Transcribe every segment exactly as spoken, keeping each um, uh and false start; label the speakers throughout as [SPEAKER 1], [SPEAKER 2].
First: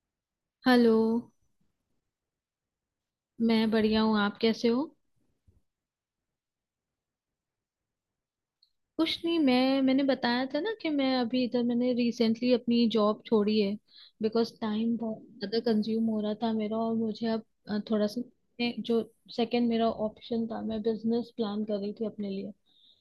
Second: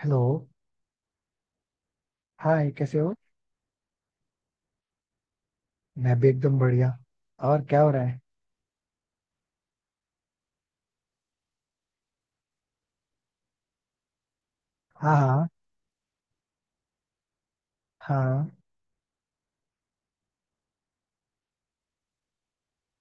[SPEAKER 1] Hello.
[SPEAKER 2] Hello.
[SPEAKER 1] Hi, कैसे हो?
[SPEAKER 2] मैं बढ़िया हूँ, आप कैसे हो?
[SPEAKER 1] मैं भी एकदम बढ़िया। और क्या हो रहा है?
[SPEAKER 2] कुछ नहीं, मैं मैंने बताया था ना कि मैं अभी इधर मैंने रिसेंटली अपनी जॉब छोड़ी है, बिकॉज टाइम
[SPEAKER 1] हाँ,
[SPEAKER 2] बहुत
[SPEAKER 1] हाँ।
[SPEAKER 2] ज़्यादा कंज्यूम हो रहा था मेरा। और मुझे अब अ, थोड़ा सा,
[SPEAKER 1] हाँ।
[SPEAKER 2] मैं- जो सेकंड मेरा ऑप्शन था, मैं बिजनेस प्लान कर रही थी अपने लिए,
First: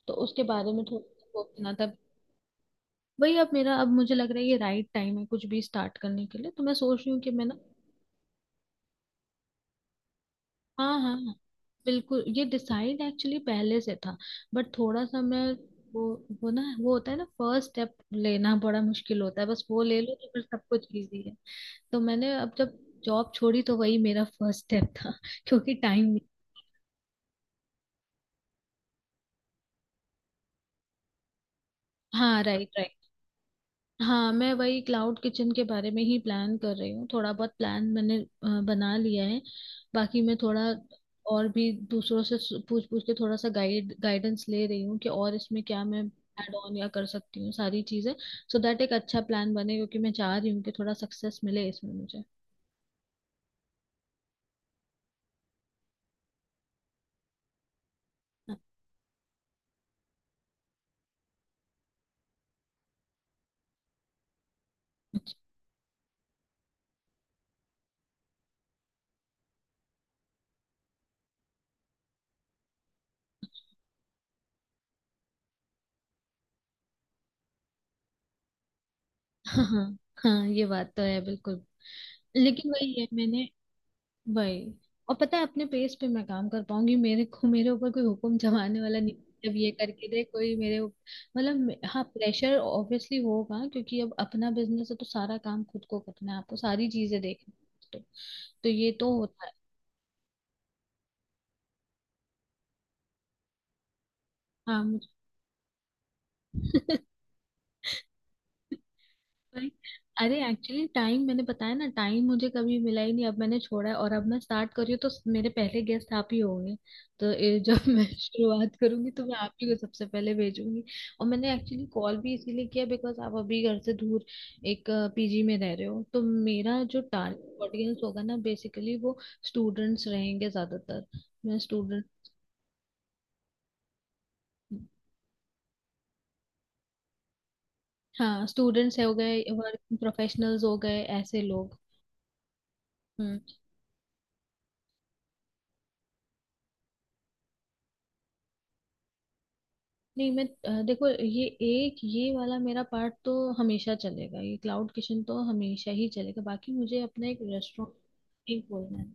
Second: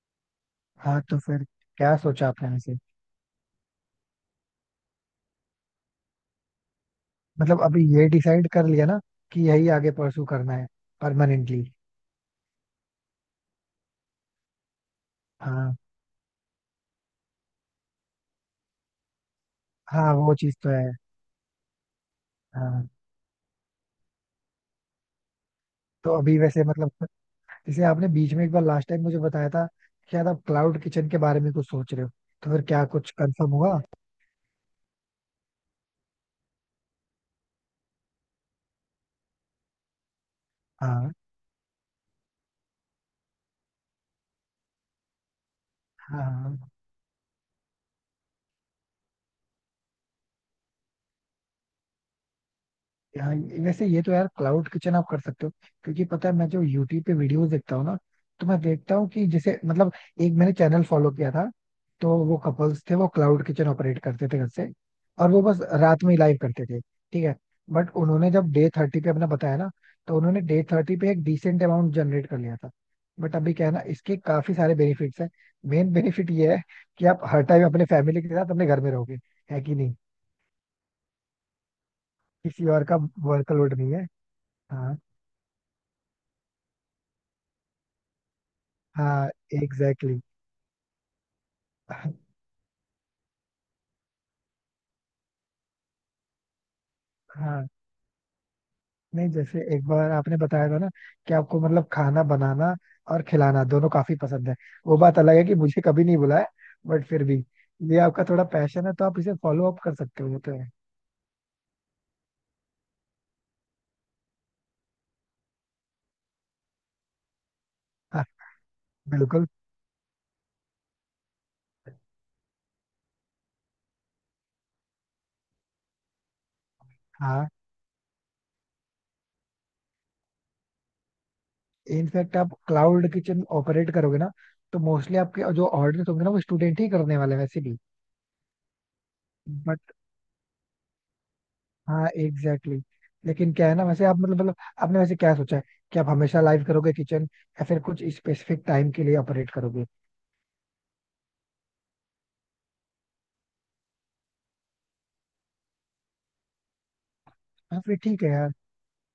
[SPEAKER 2] तो उसके बारे में थोड़ा
[SPEAKER 1] हाँ, तो
[SPEAKER 2] सा
[SPEAKER 1] फिर
[SPEAKER 2] सोचना था।
[SPEAKER 1] क्या सोचा आपने वैसे?
[SPEAKER 2] वही, अब मेरा, अब मुझे लग रहा है ये राइट टाइम है कुछ भी स्टार्ट करने के लिए, तो मैं सोच रही हूँ कि मैं ना।
[SPEAKER 1] मतलब अभी ये डिसाइड कर लिया ना, कि यही आगे परसू करना है?
[SPEAKER 2] हाँ हाँ हाँ,
[SPEAKER 1] परमानेंटली?
[SPEAKER 2] बिल्कुल, ये डिसाइड एक्चुअली पहले से था, बट थोड़ा सा मैं
[SPEAKER 1] हाँ,
[SPEAKER 2] वो वो ना, वो होता है ना, फर्स्ट स्टेप लेना बड़ा मुश्किल होता है, बस वो ले
[SPEAKER 1] हाँ।
[SPEAKER 2] लो तो
[SPEAKER 1] वो
[SPEAKER 2] फिर
[SPEAKER 1] चीज
[SPEAKER 2] सब
[SPEAKER 1] तो
[SPEAKER 2] कुछ
[SPEAKER 1] है।
[SPEAKER 2] इजी है। तो मैंने अब जब
[SPEAKER 1] हाँ,
[SPEAKER 2] जॉब छोड़ी तो वही मेरा फर्स्ट स्टेप था क्योंकि
[SPEAKER 1] तो
[SPEAKER 2] टाइम।
[SPEAKER 1] अभी वैसे मतलब, जैसे आपने बीच में एक बार लास्ट टाइम मुझे बताया था कि शायद आप क्लाउड किचन के बारे में कुछ सोच रहे हो,
[SPEAKER 2] हाँ
[SPEAKER 1] तो फिर
[SPEAKER 2] राइट।
[SPEAKER 1] क्या कुछ कंफर्म हुआ?
[SPEAKER 2] हाँ, मैं वही क्लाउड किचन के बारे में ही प्लान कर रही हूँ। थोड़ा बहुत प्लान मैंने अ, बना लिया है। बाकी मैं थोड़ा
[SPEAKER 1] हाँ,
[SPEAKER 2] और भी दूसरों से सु- पूछ पूछ के थोड़ा सा गाइड गाइडेंस ले रही हूँ कि और इसमें क्या मैं
[SPEAKER 1] हाँ,
[SPEAKER 2] ऐड
[SPEAKER 1] हाँ।
[SPEAKER 2] ऑन या कर सकती हूँ सारी चीज़ें, सो दैट एक अच्छा प्लान बने, क्योंकि मैं चाह रही हूँ कि थोड़ा सक्सेस मिले इसमें मुझे।
[SPEAKER 1] हाँ, वैसे ये तो यार क्लाउड किचन आप कर सकते हो, क्योंकि पता है मैं जो यूट्यूब पे वीडियोस देखता हूँ ना, तो मैं देखता हूँ कि जैसे मतलब एक मैंने चैनल फॉलो किया था, तो वो कपल्स थे, वो क्लाउड किचन ऑपरेट करते थे घर से, और वो बस रात में ही लाइव करते थे, ठीक है। बट उन्होंने जब डे थर्टी पे अपना बताया ना, तो उन्होंने डे थर्टी पे एक डिसेंट अमाउंट जनरेट कर लिया था। बट अभी क्या है ना, इसके काफी सारे बेनिफिट्स हैं। मेन बेनिफिट ये है कि आप हर टाइम अपने फैमिली के साथ अपने घर में रहोगे, है
[SPEAKER 2] हाँ
[SPEAKER 1] कि
[SPEAKER 2] हाँ
[SPEAKER 1] नहीं?
[SPEAKER 2] हाँ, ये बात तो है बिल्कुल।
[SPEAKER 1] किसी
[SPEAKER 2] लेकिन
[SPEAKER 1] और का
[SPEAKER 2] वही है, मैंने
[SPEAKER 1] वर्कलोड नहीं है।
[SPEAKER 2] वही,
[SPEAKER 1] हाँ।
[SPEAKER 2] और पता है अपने पेस पे मैं काम कर पाऊंगी, मेरे को मेरे ऊपर कोई हुक्म जमाने वाला नहीं,
[SPEAKER 1] हाँ,
[SPEAKER 2] जब ये करके
[SPEAKER 1] एग्जैक्टली
[SPEAKER 2] दे कोई मेरे उप-, मतलब मे- हाँ,
[SPEAKER 1] exactly.
[SPEAKER 2] प्रेशर ऑब्वियसली होगा क्योंकि अब अपना बिजनेस है, तो सारा काम खुद को करना है, आपको सारी चीजें देखनी
[SPEAKER 1] हाँ,
[SPEAKER 2] है तो, तो ये तो
[SPEAKER 1] नहीं,
[SPEAKER 2] होता है।
[SPEAKER 1] जैसे एक बार आपने बताया था ना कि आपको मतलब खाना बनाना और खिलाना दोनों काफी पसंद है।
[SPEAKER 2] हाँ
[SPEAKER 1] वो
[SPEAKER 2] मुझे।
[SPEAKER 1] बात अलग है कि मुझे कभी नहीं बुलाया, बट फिर भी ये आपका थोड़ा पैशन है, तो आप इसे
[SPEAKER 2] भाई,
[SPEAKER 1] फॉलो अप कर सकते हो,
[SPEAKER 2] अरे
[SPEAKER 1] ये तो है।
[SPEAKER 2] एक्चुअली टाइम मैंने बताया ना, टाइम मुझे कभी मिला ही नहीं, अब मैंने छोड़ा है और अब मैं स्टार्ट कर रही हूँ, तो मेरे पहले गेस्ट आप ही होंगे। तो ये जब मैं
[SPEAKER 1] हाँ,
[SPEAKER 2] शुरुआत करूंगी तो मैं
[SPEAKER 1] बिल्कुल।
[SPEAKER 2] आप ही को सबसे पहले भेजूंगी। और मैंने एक्चुअली कॉल भी इसीलिए किया, बिकॉज आप अभी घर से दूर एक पीजी में रह रहे हो, तो मेरा जो
[SPEAKER 1] हाँ,
[SPEAKER 2] टारगेट ऑडियंस होगा ना, बेसिकली वो स्टूडेंट्स रहेंगे ज्यादातर। मैं स्टूडेंट,
[SPEAKER 1] इनफैक्ट आप क्लाउड किचन ऑपरेट करोगे ना, तो मोस्टली आपके जो ऑर्डर होंगे ना वो स्टूडेंट ही करने वाले हैं वैसे भी।
[SPEAKER 2] हाँ स्टूडेंट्स हो गए,
[SPEAKER 1] बट
[SPEAKER 2] वर्क प्रोफेशनल्स हो गए, ऐसे लोग।
[SPEAKER 1] हाँ, एग्जैक्टली exactly.
[SPEAKER 2] हम्म।
[SPEAKER 1] लेकिन क्या है ना, वैसे आप मतलब मतलब आपने वैसे क्या सोचा है, कि आप हमेशा लाइव करोगे किचन, या फिर कुछ स्पेसिफिक टाइम के लिए ऑपरेट करोगे?
[SPEAKER 2] नहीं, मैं अ, देखो, ये एक, ये वाला मेरा पार्ट तो हमेशा चलेगा, ये क्लाउड किचन तो हमेशा ही चलेगा। बाकी मुझे अपना एक
[SPEAKER 1] हाँ,
[SPEAKER 2] रेस्टोरेंट
[SPEAKER 1] फिर ठीक है यार।
[SPEAKER 2] नहीं खोलना है।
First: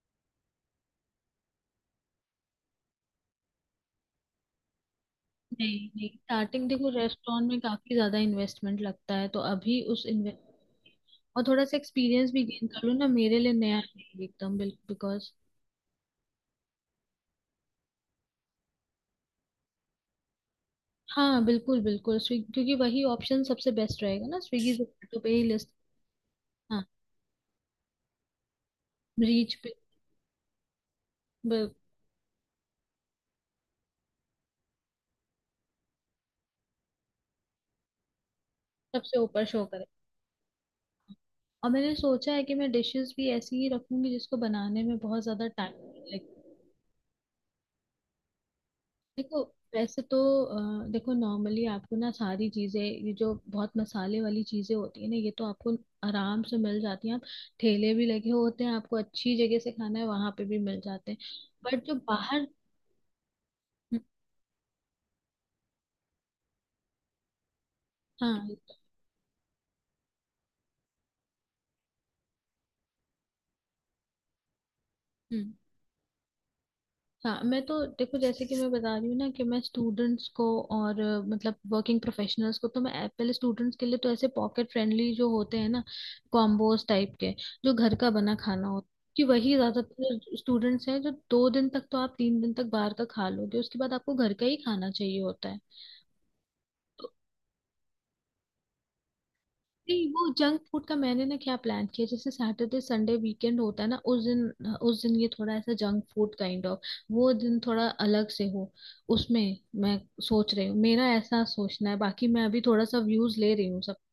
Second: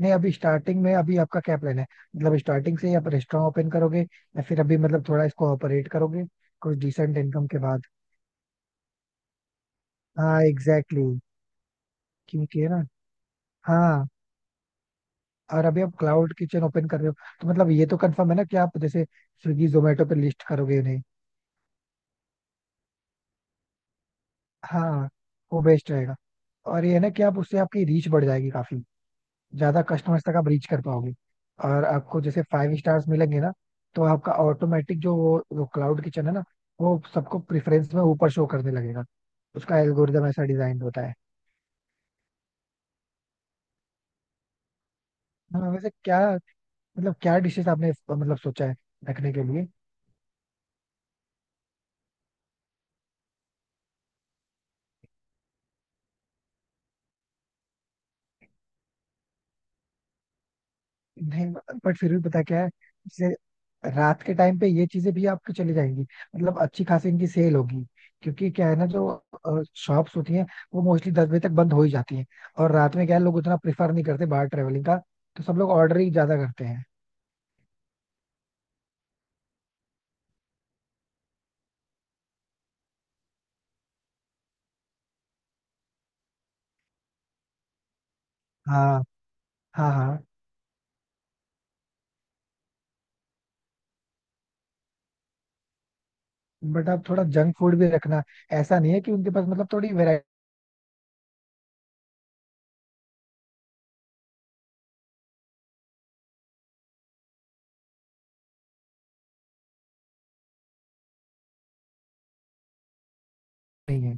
[SPEAKER 1] नहीं, अभी स्टार्टिंग में अभी आपका क्या प्लान है? मतलब स्टार्टिंग से ही आप रेस्टोरेंट ओपन करोगे, या फिर अभी मतलब थोड़ा इसको
[SPEAKER 2] नहीं
[SPEAKER 1] ऑपरेट
[SPEAKER 2] नहीं,
[SPEAKER 1] करोगे?
[SPEAKER 2] स्टार्टिंग,
[SPEAKER 1] कुछ
[SPEAKER 2] देखो
[SPEAKER 1] डिसेंट इनकम
[SPEAKER 2] रेस्टोरेंट
[SPEAKER 1] के
[SPEAKER 2] में
[SPEAKER 1] बाद,
[SPEAKER 2] काफी ज्यादा इन्वेस्टमेंट लगता है, तो अभी उस इन्वेस्ट
[SPEAKER 1] हाँ एग्जैक्टली exactly.
[SPEAKER 2] और थोड़ा सा एक्सपीरियंस भी
[SPEAKER 1] क्योंकि
[SPEAKER 2] गेन
[SPEAKER 1] है ना,
[SPEAKER 2] कर लूँ ना, मेरे लिए नया
[SPEAKER 1] हाँ।
[SPEAKER 2] रहेगा एकदम बिल्कुल, बिकॉज।
[SPEAKER 1] और अभी आप क्लाउड किचन ओपन कर रहे हो, तो मतलब ये तो कंफर्म है ना कि आप जैसे स्विगी जोमेटो पे लिस्ट करोगे उन्हें।
[SPEAKER 2] हाँ बिल्कुल बिल्कुल, स्विगी क्योंकि वही ऑप्शन सबसे बेस्ट रहेगा ना, स्विगी
[SPEAKER 1] हाँ,
[SPEAKER 2] जोमेटो पे ही
[SPEAKER 1] वो
[SPEAKER 2] लिस्ट।
[SPEAKER 1] बेस्ट रहेगा।
[SPEAKER 2] हाँ,
[SPEAKER 1] और ये है ना कि आप उससे आपकी रीच बढ़ जाएगी काफी,
[SPEAKER 2] रीच पे,
[SPEAKER 1] ज्यादा कस्टमर्स तक आप रीच कर पाओगे।
[SPEAKER 2] ब-,
[SPEAKER 1] और आपको जैसे फाइव स्टार्स मिलेंगे ना, तो आपका ऑटोमेटिक जो वो क्लाउड किचन है ना, वो सबको प्रेफरेंस में ऊपर शो करने लगेगा।
[SPEAKER 2] सबसे ऊपर शो।
[SPEAKER 1] उसका एल्गोरिदम ऐसा डिजाइन होता है।
[SPEAKER 2] और मैंने सोचा है कि मैं डिशेस भी ऐसी ही रखूंगी जिसको बनाने में बहुत ज्यादा
[SPEAKER 1] हाँ,
[SPEAKER 2] टाइम
[SPEAKER 1] वैसे
[SPEAKER 2] लगे।
[SPEAKER 1] क्या
[SPEAKER 2] Like,
[SPEAKER 1] मतलब, क्या डिशेस आपने मतलब सोचा है रखने
[SPEAKER 2] देखो
[SPEAKER 1] के लिए?
[SPEAKER 2] वैसे तो अ, देखो नॉर्मली आपको ना सारी चीजें, ये जो बहुत मसाले वाली चीजें होती है ना, ये तो आपको आराम से मिल जाती हैं, आप ठेले भी लगे होते हैं, आपको अच्छी जगह से खाना है वहां पे भी मिल जाते हैं,
[SPEAKER 1] नहीं,
[SPEAKER 2] बट जो
[SPEAKER 1] बट फिर भी पता
[SPEAKER 2] बाहर।
[SPEAKER 1] क्या है, जैसे
[SPEAKER 2] हम्म।
[SPEAKER 1] रात के टाइम पे ये चीजें भी आपकी चली जाएंगी, मतलब अच्छी खासी इनकी सेल होगी।
[SPEAKER 2] हाँ।
[SPEAKER 1] क्योंकि क्या है ना, जो शॉप्स होती हैं वो मोस्टली दस बजे तक बंद हो ही जाती हैं। और रात में क्या है, लोग उतना प्रेफर नहीं करते बाहर ट्रेवलिंग का, तो
[SPEAKER 2] हम्म।
[SPEAKER 1] सब लोग ऑर्डर ही ज्यादा करते हैं।
[SPEAKER 2] हाँ मैं तो देखो, जैसे कि मैं बता रही हूँ ना कि मैं स्टूडेंट्स को और अ, मतलब वर्किंग प्रोफेशनल्स को, तो मैं ऐप- पहले स्टूडेंट्स के लिए तो ऐसे पॉकेट फ्रेंडली जो होते हैं ना, कॉम्बोज टाइप के, जो घर का बना खाना होता
[SPEAKER 1] हाँ,
[SPEAKER 2] है, कि वही
[SPEAKER 1] हाँ, हाँ।
[SPEAKER 2] ज्यादातर स्टूडेंट्स हैं, जो दो दिन तक तो आप, तीन दिन तक बाहर का खा लोगे, उसके बाद आपको घर का ही खाना चाहिए होता है।
[SPEAKER 1] बट आप थोड़ा जंक फूड भी रखना, ऐसा नहीं है कि उनके पास मतलब थोड़ी
[SPEAKER 2] नहीं,
[SPEAKER 1] वेरायटी
[SPEAKER 2] वो जंक फूड का मैंने ना क्या प्लान किया, जैसे सैटरडे संडे वीकेंड होता है ना, उस दिन, उस दिन ये थोड़ा ऐसा जंक फूड काइंड ऑफ, वो दिन थोड़ा अलग से हो। उसमें मैं सोच रही हूँ, मेरा ऐसा सोचना है, बाकी मैं अभी थोड़ा सा व्यूज ले रही हूँ सब।
[SPEAKER 1] नहीं है।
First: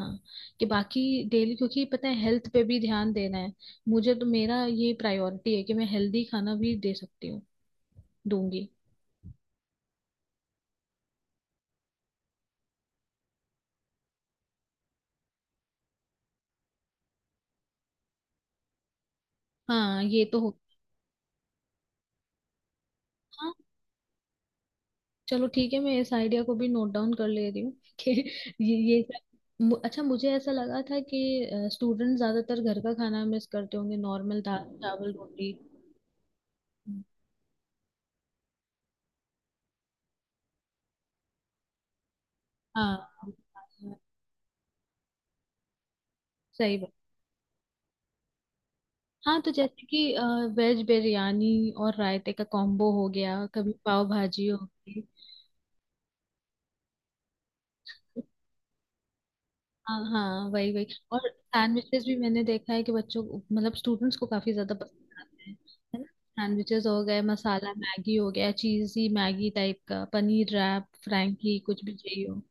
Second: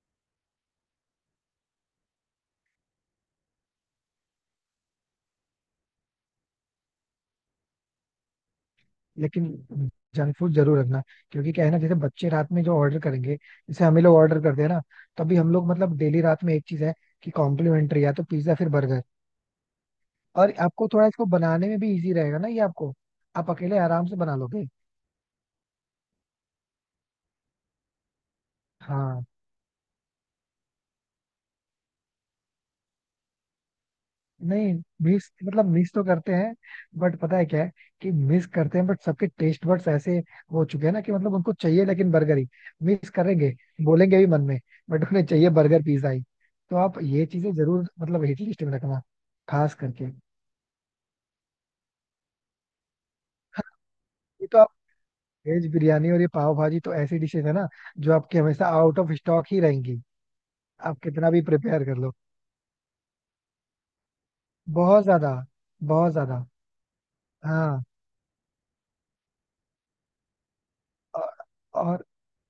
[SPEAKER 2] हाँ, कि बाकी डेली, क्योंकि पता है हेल्थ पे भी ध्यान देना है मुझे, तो मेरा ये प्रायोरिटी है कि मैं हेल्दी खाना भी दे सकती हूँ, दूंगी।
[SPEAKER 1] लेकिन जंक फूड जरूर रखना, क्योंकि क्या है ना जैसे बच्चे रात में जो ऑर्डर करेंगे, जैसे हम ही लोग ऑर्डर करते हैं ना, तो अभी हम लोग मतलब डेली रात में एक चीज है कि कॉम्प्लीमेंट्री या तो पिज्जा फिर बर्गर।
[SPEAKER 2] हाँ ये तो
[SPEAKER 1] और
[SPEAKER 2] हो।
[SPEAKER 1] आपको थोड़ा इसको बनाने में भी इजी रहेगा ना ये आपको, आप
[SPEAKER 2] हाँ,
[SPEAKER 1] अकेले आराम से बना लोगे।
[SPEAKER 2] चलो ठीक है, मैं इस आइडिया को भी नोट डाउन कर ले रही हूँ कि ये ये सब-,
[SPEAKER 1] हाँ।
[SPEAKER 2] मु- अच्छा, मुझे ऐसा लगा था कि स्टूडेंट ज्यादातर घर का खाना मिस करते होंगे, नॉर्मल दाल
[SPEAKER 1] नहीं,
[SPEAKER 2] चावल
[SPEAKER 1] मिस
[SPEAKER 2] रोटी।
[SPEAKER 1] मतलब मिस तो करते हैं, बट पता है क्या है कि मिस करते हैं, बट सबके टेस्ट बड्स ऐसे हो चुके हैं ना कि मतलब उनको चाहिए लेकिन बर्गर ही।
[SPEAKER 2] हाँ
[SPEAKER 1] मिस करेंगे, बोलेंगे भी मन में, बट उन्हें चाहिए बर्गर पिज्जा ही। तो
[SPEAKER 2] सही बात।
[SPEAKER 1] आप ये चीजें जरूर मतलब हिट लिस्ट में रखना,
[SPEAKER 2] हाँ, तो
[SPEAKER 1] खास
[SPEAKER 2] जैसे कि
[SPEAKER 1] करके।
[SPEAKER 2] वेज बिरयानी और रायते का कॉम्बो हो गया, कभी पाव
[SPEAKER 1] ये
[SPEAKER 2] भाजी हो
[SPEAKER 1] तो आप
[SPEAKER 2] गई।
[SPEAKER 1] वेज बिरयानी और ये पाव भाजी तो ऐसी डिशेज है ना जो आपके हमेशा आउट ऑफ स्टॉक ही
[SPEAKER 2] हाँ
[SPEAKER 1] रहेंगी,
[SPEAKER 2] हाँ वही वही।
[SPEAKER 1] आप
[SPEAKER 2] और
[SPEAKER 1] कितना भी प्रिपेयर कर
[SPEAKER 2] सैंडविचेस
[SPEAKER 1] लो।
[SPEAKER 2] भी मैंने देखा है कि बच्चों को- मतलब स्टूडेंट्स को काफी ज्यादा
[SPEAKER 1] बहुत
[SPEAKER 2] पसंद
[SPEAKER 1] ज्यादा,
[SPEAKER 2] आते हैं। है ना,
[SPEAKER 1] बहुत ज्यादा।
[SPEAKER 2] सैंडविचेस हो गए, मसाला
[SPEAKER 1] हाँ,
[SPEAKER 2] मैगी हो गया, चीजी मैगी टाइप का, पनीर रैप फ्रैंकी, कुछ भी
[SPEAKER 1] और,
[SPEAKER 2] चाहिए हो।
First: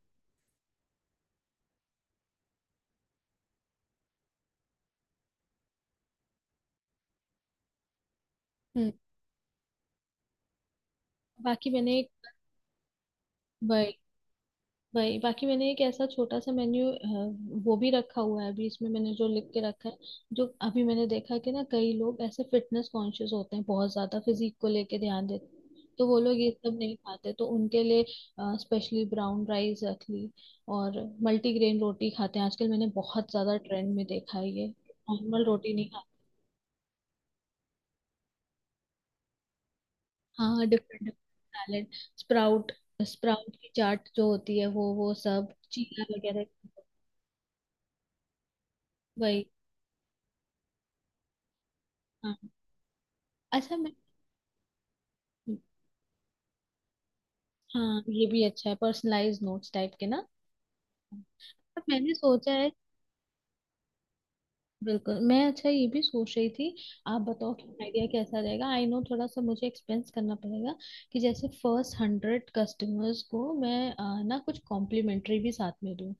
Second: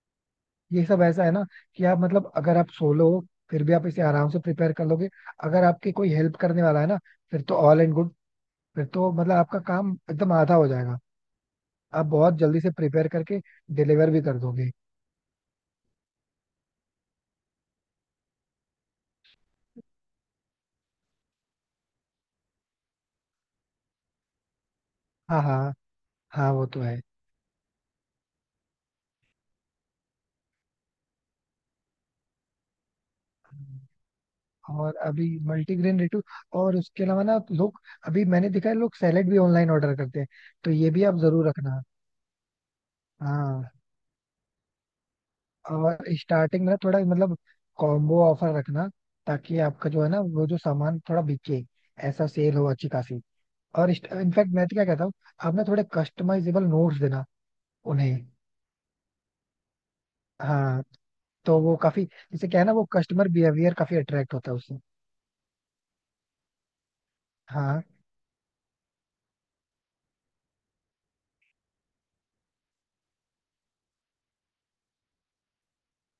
[SPEAKER 1] ये सब ऐसा है ना कि आप मतलब अगर आप सोलो हो, फिर भी आप इसे आराम से प्रिपेयर कर लोगे। अगर आपके कोई हेल्प करने वाला है ना, फिर तो ऑल एंड गुड, फिर
[SPEAKER 2] हम्म।
[SPEAKER 1] तो मतलब आपका काम एकदम आधा हो जाएगा,
[SPEAKER 2] बाकी मैंने
[SPEAKER 1] आप बहुत जल्दी से प्रिपेयर करके
[SPEAKER 2] एक
[SPEAKER 1] डिलीवर भी कर दोगे।
[SPEAKER 2] वही, बाकी मैंने एक ऐसा छोटा सा मेन्यू वो भी रखा हुआ है अभी, इसमें मैंने जो लिख के रखा है, जो अभी मैंने देखा कि ना कई लोग ऐसे फिटनेस कॉन्शियस होते हैं, बहुत ज्यादा फिजिक को लेके ध्यान
[SPEAKER 1] हाँ,
[SPEAKER 2] देते
[SPEAKER 1] हाँ,
[SPEAKER 2] हैं, तो वो लोग
[SPEAKER 1] हाँ,
[SPEAKER 2] ये
[SPEAKER 1] वो
[SPEAKER 2] सब
[SPEAKER 1] तो
[SPEAKER 2] नहीं
[SPEAKER 1] है।
[SPEAKER 2] खाते, तो उनके लिए स्पेशली ब्राउन राइस रख ली, और मल्टीग्रेन रोटी खाते हैं आजकल, मैंने बहुत ज्यादा ट्रेंड में देखा है ये।
[SPEAKER 1] और अभी
[SPEAKER 2] नॉर्मल रोटी नहीं
[SPEAKER 1] मल्टीग्रेन
[SPEAKER 2] खाते।
[SPEAKER 1] रेटू, और उसके अलावा ना लोग, अभी मैंने देखा है लोग सैलेड भी ऑनलाइन ऑर्डर करते हैं,
[SPEAKER 2] हाँ
[SPEAKER 1] तो ये
[SPEAKER 2] डिफरेंट
[SPEAKER 1] भी
[SPEAKER 2] डिफरेंट,
[SPEAKER 1] आप जरूर रखना।
[SPEAKER 2] सैलेड, स्प्राउट, स्प्राउट
[SPEAKER 1] हाँ,
[SPEAKER 2] की चाट जो होती है, वो वो सब,
[SPEAKER 1] और
[SPEAKER 2] चीला वगैरह।
[SPEAKER 1] स्टार्टिंग में थोड़ा मतलब कॉम्बो ऑफर रखना,
[SPEAKER 2] वही।
[SPEAKER 1] ताकि आपका जो है ना वो जो सामान थोड़ा बिके, ऐसा
[SPEAKER 2] हाँ,
[SPEAKER 1] सेल हो अच्छी खासी।
[SPEAKER 2] अच्छा
[SPEAKER 1] और
[SPEAKER 2] मैं,
[SPEAKER 1] इनफैक्ट मैं तो क्या कहता हूँ, आपने थोड़े कस्टमाइजेबल नोट्स देना
[SPEAKER 2] हाँ
[SPEAKER 1] उन्हें।
[SPEAKER 2] ये भी अच्छा है, पर्सनलाइज नोट्स टाइप के ना।
[SPEAKER 1] हाँ, तो वो
[SPEAKER 2] पर
[SPEAKER 1] काफी
[SPEAKER 2] मैंने
[SPEAKER 1] जैसे
[SPEAKER 2] सोचा
[SPEAKER 1] क्या है
[SPEAKER 2] है,
[SPEAKER 1] ना, वो कस्टमर बिहेवियर काफी अट्रैक्ट होता है उससे।
[SPEAKER 2] बिल्कुल मैं, अच्छा ये भी सोच रही थी, आप बताओ कि
[SPEAKER 1] हाँ,
[SPEAKER 2] आइडिया कैसा रहेगा। आई नो थोड़ा सा मुझे एक्सपेंस करना पड़ेगा, कि जैसे फर्स्ट हंड्रेड कस्टमर्स को मैं अ, ना कुछ कॉम्प्लीमेंट्री भी साथ में दूँ,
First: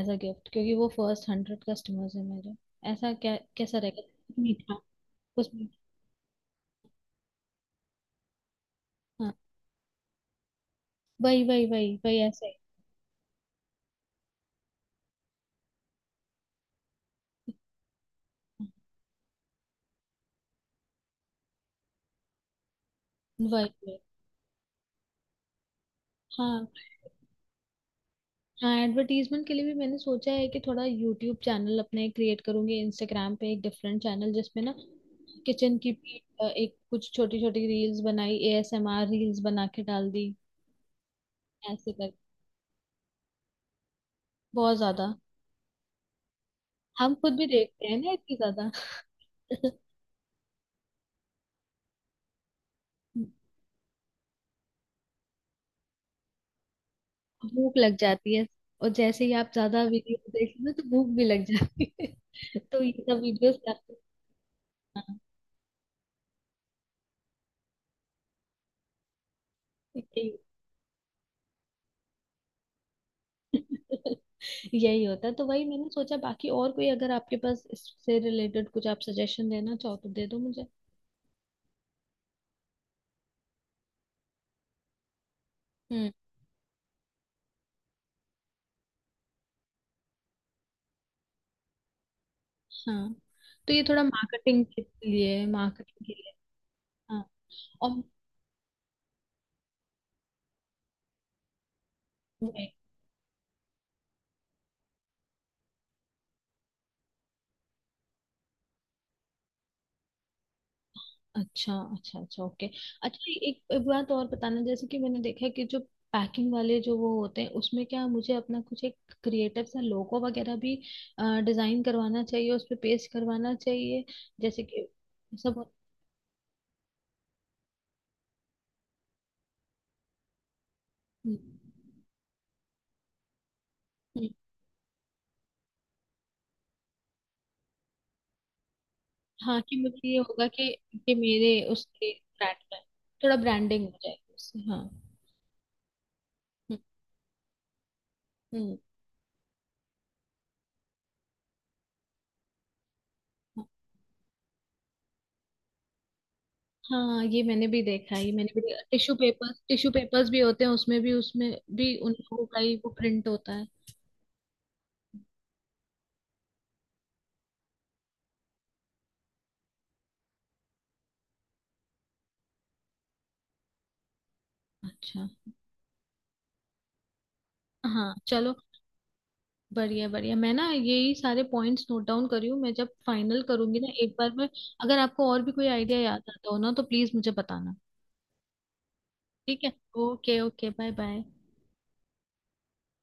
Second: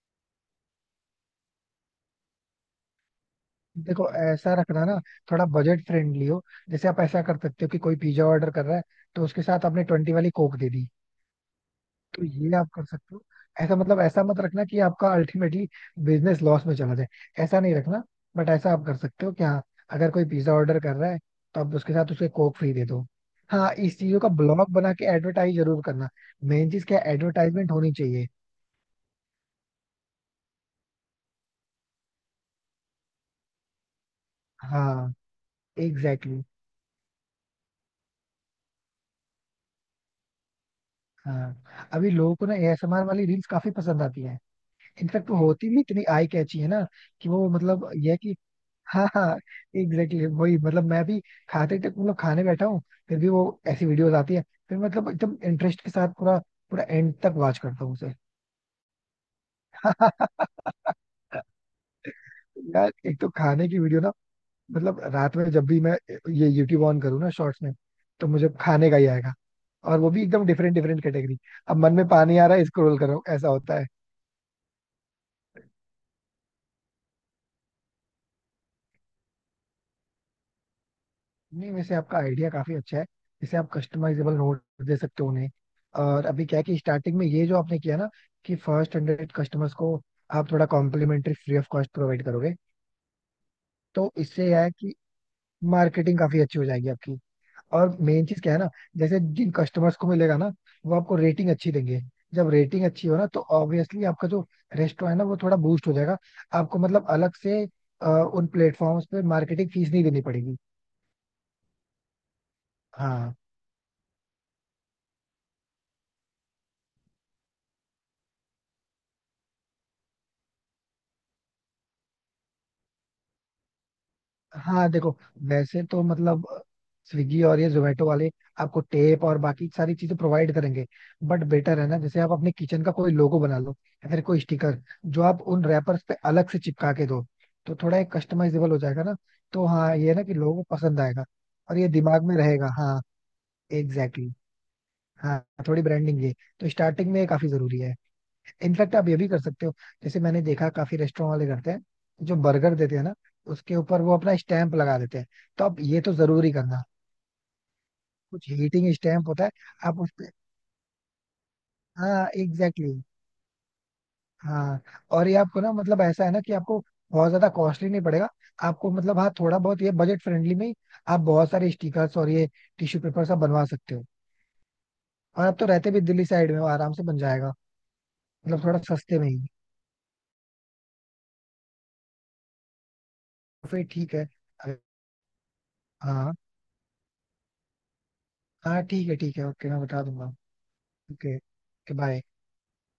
[SPEAKER 2] एज अ गिफ्ट, क्योंकि वो फर्स्ट हंड्रेड कस्टमर्स है मेरे, ऐसा क्या कैसा रहेगा।
[SPEAKER 1] देखो ऐसा
[SPEAKER 2] मीठा,
[SPEAKER 1] रखना ना, थोड़ा
[SPEAKER 2] कुछ मीठा।
[SPEAKER 1] बजट फ्रेंडली हो। जैसे आप ऐसा कर सकते हो कि कोई पिज्जा ऑर्डर कर रहा है, तो
[SPEAKER 2] हाँ
[SPEAKER 1] उसके साथ आपने ट्वेंटी वाली कोक दे दी।
[SPEAKER 2] वही वही वही वही,
[SPEAKER 1] तो
[SPEAKER 2] ऐसा
[SPEAKER 1] ये
[SPEAKER 2] ही,
[SPEAKER 1] आप कर सकते हो, ऐसा मतलब ऐसा मत रखना कि आपका अल्टीमेटली बिजनेस लॉस में चला जाए, ऐसा नहीं रखना। बट ऐसा आप कर सकते हो कि हाँ, अगर कोई पिज्जा ऑर्डर कर रहा है, तो आप उसके साथ उसके कोक फ्री दे दो।
[SPEAKER 2] वही
[SPEAKER 1] हाँ, इस
[SPEAKER 2] वही।
[SPEAKER 1] चीजों का ब्लॉग बना के एडवर्टाइज जरूर करना।
[SPEAKER 2] हाँ
[SPEAKER 1] मेन चीज क्या, एडवर्टाइजमेंट होनी चाहिए।
[SPEAKER 2] हाँ, एडवर्टीजमेंट के लिए भी मैंने सोचा है कि थोड़ा यूट्यूब चैनल अपने क्रिएट करूंगी, इंस्टाग्राम पे एक डिफरेंट चैनल, जिसमें ना
[SPEAKER 1] हाँ
[SPEAKER 2] किचन की भी
[SPEAKER 1] एग्जैक्टली exactly,
[SPEAKER 2] अ, एक कुछ छोटी छोटी रील्स बनाई, एएसएमआर रील्स बना के डाल दी।
[SPEAKER 1] हाँ,
[SPEAKER 2] ऐसे
[SPEAKER 1] अभी
[SPEAKER 2] कर,
[SPEAKER 1] लोगों को ना एएसएमआर वाली रील्स काफी पसंद आती है।
[SPEAKER 2] बहुत ज्यादा,
[SPEAKER 1] इनफैक्ट वो होती भी इतनी आई कैची है ना,
[SPEAKER 2] हम
[SPEAKER 1] कि
[SPEAKER 2] खुद भी
[SPEAKER 1] वो
[SPEAKER 2] देखते
[SPEAKER 1] मतलब
[SPEAKER 2] हैं
[SPEAKER 1] ये
[SPEAKER 2] ना
[SPEAKER 1] है कि
[SPEAKER 2] इतनी ज्यादा।
[SPEAKER 1] हाँ, हाँ, एग्जैक्टली वही मतलब मैं भी खाते तक मतलब खाने बैठा हूँ, फिर भी वो ऐसी वीडियोस आती है, फिर मतलब एकदम इंटरेस्ट के साथ पूरा पूरा एंड तक वॉच
[SPEAKER 2] भूख
[SPEAKER 1] करता हूँ
[SPEAKER 2] लग
[SPEAKER 1] उसे।
[SPEAKER 2] जाती है, और जैसे ही आप ज्यादा वीडियो देखते हैं ना तो भूख भी लग जाती है। तो
[SPEAKER 1] यार
[SPEAKER 2] ये
[SPEAKER 1] एक
[SPEAKER 2] सब
[SPEAKER 1] तो
[SPEAKER 2] वीडियोस
[SPEAKER 1] खाने की
[SPEAKER 2] आपको।
[SPEAKER 1] वीडियो ना, मतलब
[SPEAKER 2] हाँ,
[SPEAKER 1] रात में जब भी मैं ये यूट्यूब ऑन करूँ ना शॉर्ट्स में, तो मुझे खाने का ही आएगा, और वो भी
[SPEAKER 2] यही,
[SPEAKER 1] एकदम डिफरेंट डिफरेंट कैटेगरी। अब मन में पानी आ रहा है, स्क्रॉल कर रहा हूँ, ऐसा होता है।
[SPEAKER 2] यही होता है, तो वही मैंने सोचा। बाकी और कोई अगर आपके पास इससे रिलेटेड कुछ आप सजेशन देना चाहो तो दे दो मुझे।
[SPEAKER 1] नहीं, वैसे आपका आइडिया काफी अच्छा है, जैसे आप कस्टमाइजेबल नोट दे सकते हो उन्हें।
[SPEAKER 2] हम्म।
[SPEAKER 1] और अभी क्या है कि स्टार्टिंग में ये जो आपने किया ना, कि फर्स्ट हंड्रेड कस्टमर्स को आप थोड़ा complimentary free of cost provide करोगे,
[SPEAKER 2] हाँ, तो ये थोड़ा
[SPEAKER 1] तो इससे यह
[SPEAKER 2] मार्केटिंग
[SPEAKER 1] है
[SPEAKER 2] के
[SPEAKER 1] कि
[SPEAKER 2] लिए मार्केटिंग के
[SPEAKER 1] मार्केटिंग
[SPEAKER 2] लिए।
[SPEAKER 1] काफी अच्छी हो जाएगी आपकी।
[SPEAKER 2] हाँ
[SPEAKER 1] और
[SPEAKER 2] और
[SPEAKER 1] मेन चीज क्या है ना, जैसे जिन कस्टमर्स को मिलेगा ना, वो आपको रेटिंग अच्छी देंगे। जब
[SPEAKER 2] वो-।
[SPEAKER 1] रेटिंग अच्छी हो ना, तो ऑब्वियसली आपका जो रेस्टोरेंट है ना वो थोड़ा बूस्ट हो जाएगा, आपको मतलब अलग से अ, उन प्लेटफॉर्म्स पे मार्केटिंग फीस नहीं देनी पड़ेगी।
[SPEAKER 2] अच्छा अच्छा अच्छा ओके। अच्छा
[SPEAKER 1] हाँ,
[SPEAKER 2] एक, एक बात और बताना, जैसे कि मैंने देखा है कि जो पैकिंग वाले जो वो होते हैं उसमें, क्या मुझे अपना कुछ एक क्रिएटिव सा लोगो वगैरह भी डिजाइन करवाना चाहिए, उस पे पेस्ट करवाना चाहिए, जैसे कि
[SPEAKER 1] हाँ, देखो
[SPEAKER 2] सब।
[SPEAKER 1] वैसे तो मतलब स्विगी और ये जोमेटो वाले आपको टेप और बाकी सारी चीजें प्रोवाइड करेंगे। बट
[SPEAKER 2] हम्म,
[SPEAKER 1] बेटर है ना, जैसे आप अपने किचन का कोई लोगो बना लो, या फिर
[SPEAKER 2] हम्म।
[SPEAKER 1] कोई स्टिकर जो आप उन रैपर्स पे अलग से चिपका के दो, तो थोड़ा एक कस्टमाइजेबल हो जाएगा ना।
[SPEAKER 2] हाँ
[SPEAKER 1] तो
[SPEAKER 2] कि
[SPEAKER 1] हाँ
[SPEAKER 2] मुझे
[SPEAKER 1] ये है
[SPEAKER 2] ये
[SPEAKER 1] ना कि
[SPEAKER 2] होगा
[SPEAKER 1] लोगों
[SPEAKER 2] कि
[SPEAKER 1] को पसंद
[SPEAKER 2] कि
[SPEAKER 1] आएगा,
[SPEAKER 2] मेरे
[SPEAKER 1] और ये
[SPEAKER 2] उसके
[SPEAKER 1] दिमाग में
[SPEAKER 2] ब्रांड
[SPEAKER 1] रहेगा।
[SPEAKER 2] में,
[SPEAKER 1] हाँ
[SPEAKER 2] थोड़ा ब्रांडिंग हो
[SPEAKER 1] एग्जैक्टली
[SPEAKER 2] जाएगी
[SPEAKER 1] exactly,
[SPEAKER 2] उससे, हाँ।
[SPEAKER 1] हाँ, थोड़ी ब्रांडिंग ये, तो
[SPEAKER 2] हम्म।
[SPEAKER 1] स्टार्टिंग में ये काफी जरूरी है।
[SPEAKER 2] हम्म,
[SPEAKER 1] इनफैक्ट आप ये भी कर सकते हो, जैसे मैंने देखा काफी रेस्टोरेंट वाले करते हैं, जो बर्गर देते हैं ना, उसके ऊपर वो अपना स्टैंप लगा देते हैं। तो आप ये तो जरूरी करना,
[SPEAKER 2] हाँ हाँ, ये मैंने भी देखा है, ये
[SPEAKER 1] कुछ
[SPEAKER 2] मैंने भी देखा,
[SPEAKER 1] हीटिंग
[SPEAKER 2] टिश्यू
[SPEAKER 1] स्टैंप होता है,
[SPEAKER 2] पेपर्स टिश्यू
[SPEAKER 1] आप उस
[SPEAKER 2] पेपर्स
[SPEAKER 1] पे।
[SPEAKER 2] भी होते हैं, उसमें भी, उसमें भी उन
[SPEAKER 1] हाँ
[SPEAKER 2] लोगों का ही
[SPEAKER 1] एग्जैक्टली
[SPEAKER 2] वो
[SPEAKER 1] exactly,
[SPEAKER 2] प्रिंट होता है।
[SPEAKER 1] हाँ। और ये आपको ना मतलब ऐसा है ना कि आपको बहुत ज्यादा कॉस्टली नहीं पड़ेगा। आपको मतलब हाँ, थोड़ा बहुत ये बजट फ्रेंडली में ही आप बहुत सारे स्टिकर्स और ये टिश्यू पेपर सब बनवा सकते हो।
[SPEAKER 2] अच्छा।
[SPEAKER 1] और आप तो रहते भी दिल्ली साइड में हो, आराम से बन जाएगा,
[SPEAKER 2] हाँ चलो,
[SPEAKER 1] मतलब थोड़ा सस्ते में ही।
[SPEAKER 2] बढ़िया बढ़िया, मैं ना यही सारे पॉइंट्स नोट डाउन करी हूँ, मैं जब फाइनल
[SPEAKER 1] तो
[SPEAKER 2] करूंगी
[SPEAKER 1] फिर
[SPEAKER 2] ना
[SPEAKER 1] ठीक
[SPEAKER 2] एक
[SPEAKER 1] है।
[SPEAKER 2] बार, मैं
[SPEAKER 1] अगर-
[SPEAKER 2] अगर आपको और भी कोई आइडिया याद
[SPEAKER 1] हाँ,
[SPEAKER 2] आता हो ना तो प्लीज मुझे बताना।
[SPEAKER 1] हाँ, ठीक है, ठीक है,
[SPEAKER 2] ठीक
[SPEAKER 1] ओके,
[SPEAKER 2] है।
[SPEAKER 1] मैं बता दूंगा।
[SPEAKER 2] Okay okay, bye bye.
[SPEAKER 1] Okay, bye.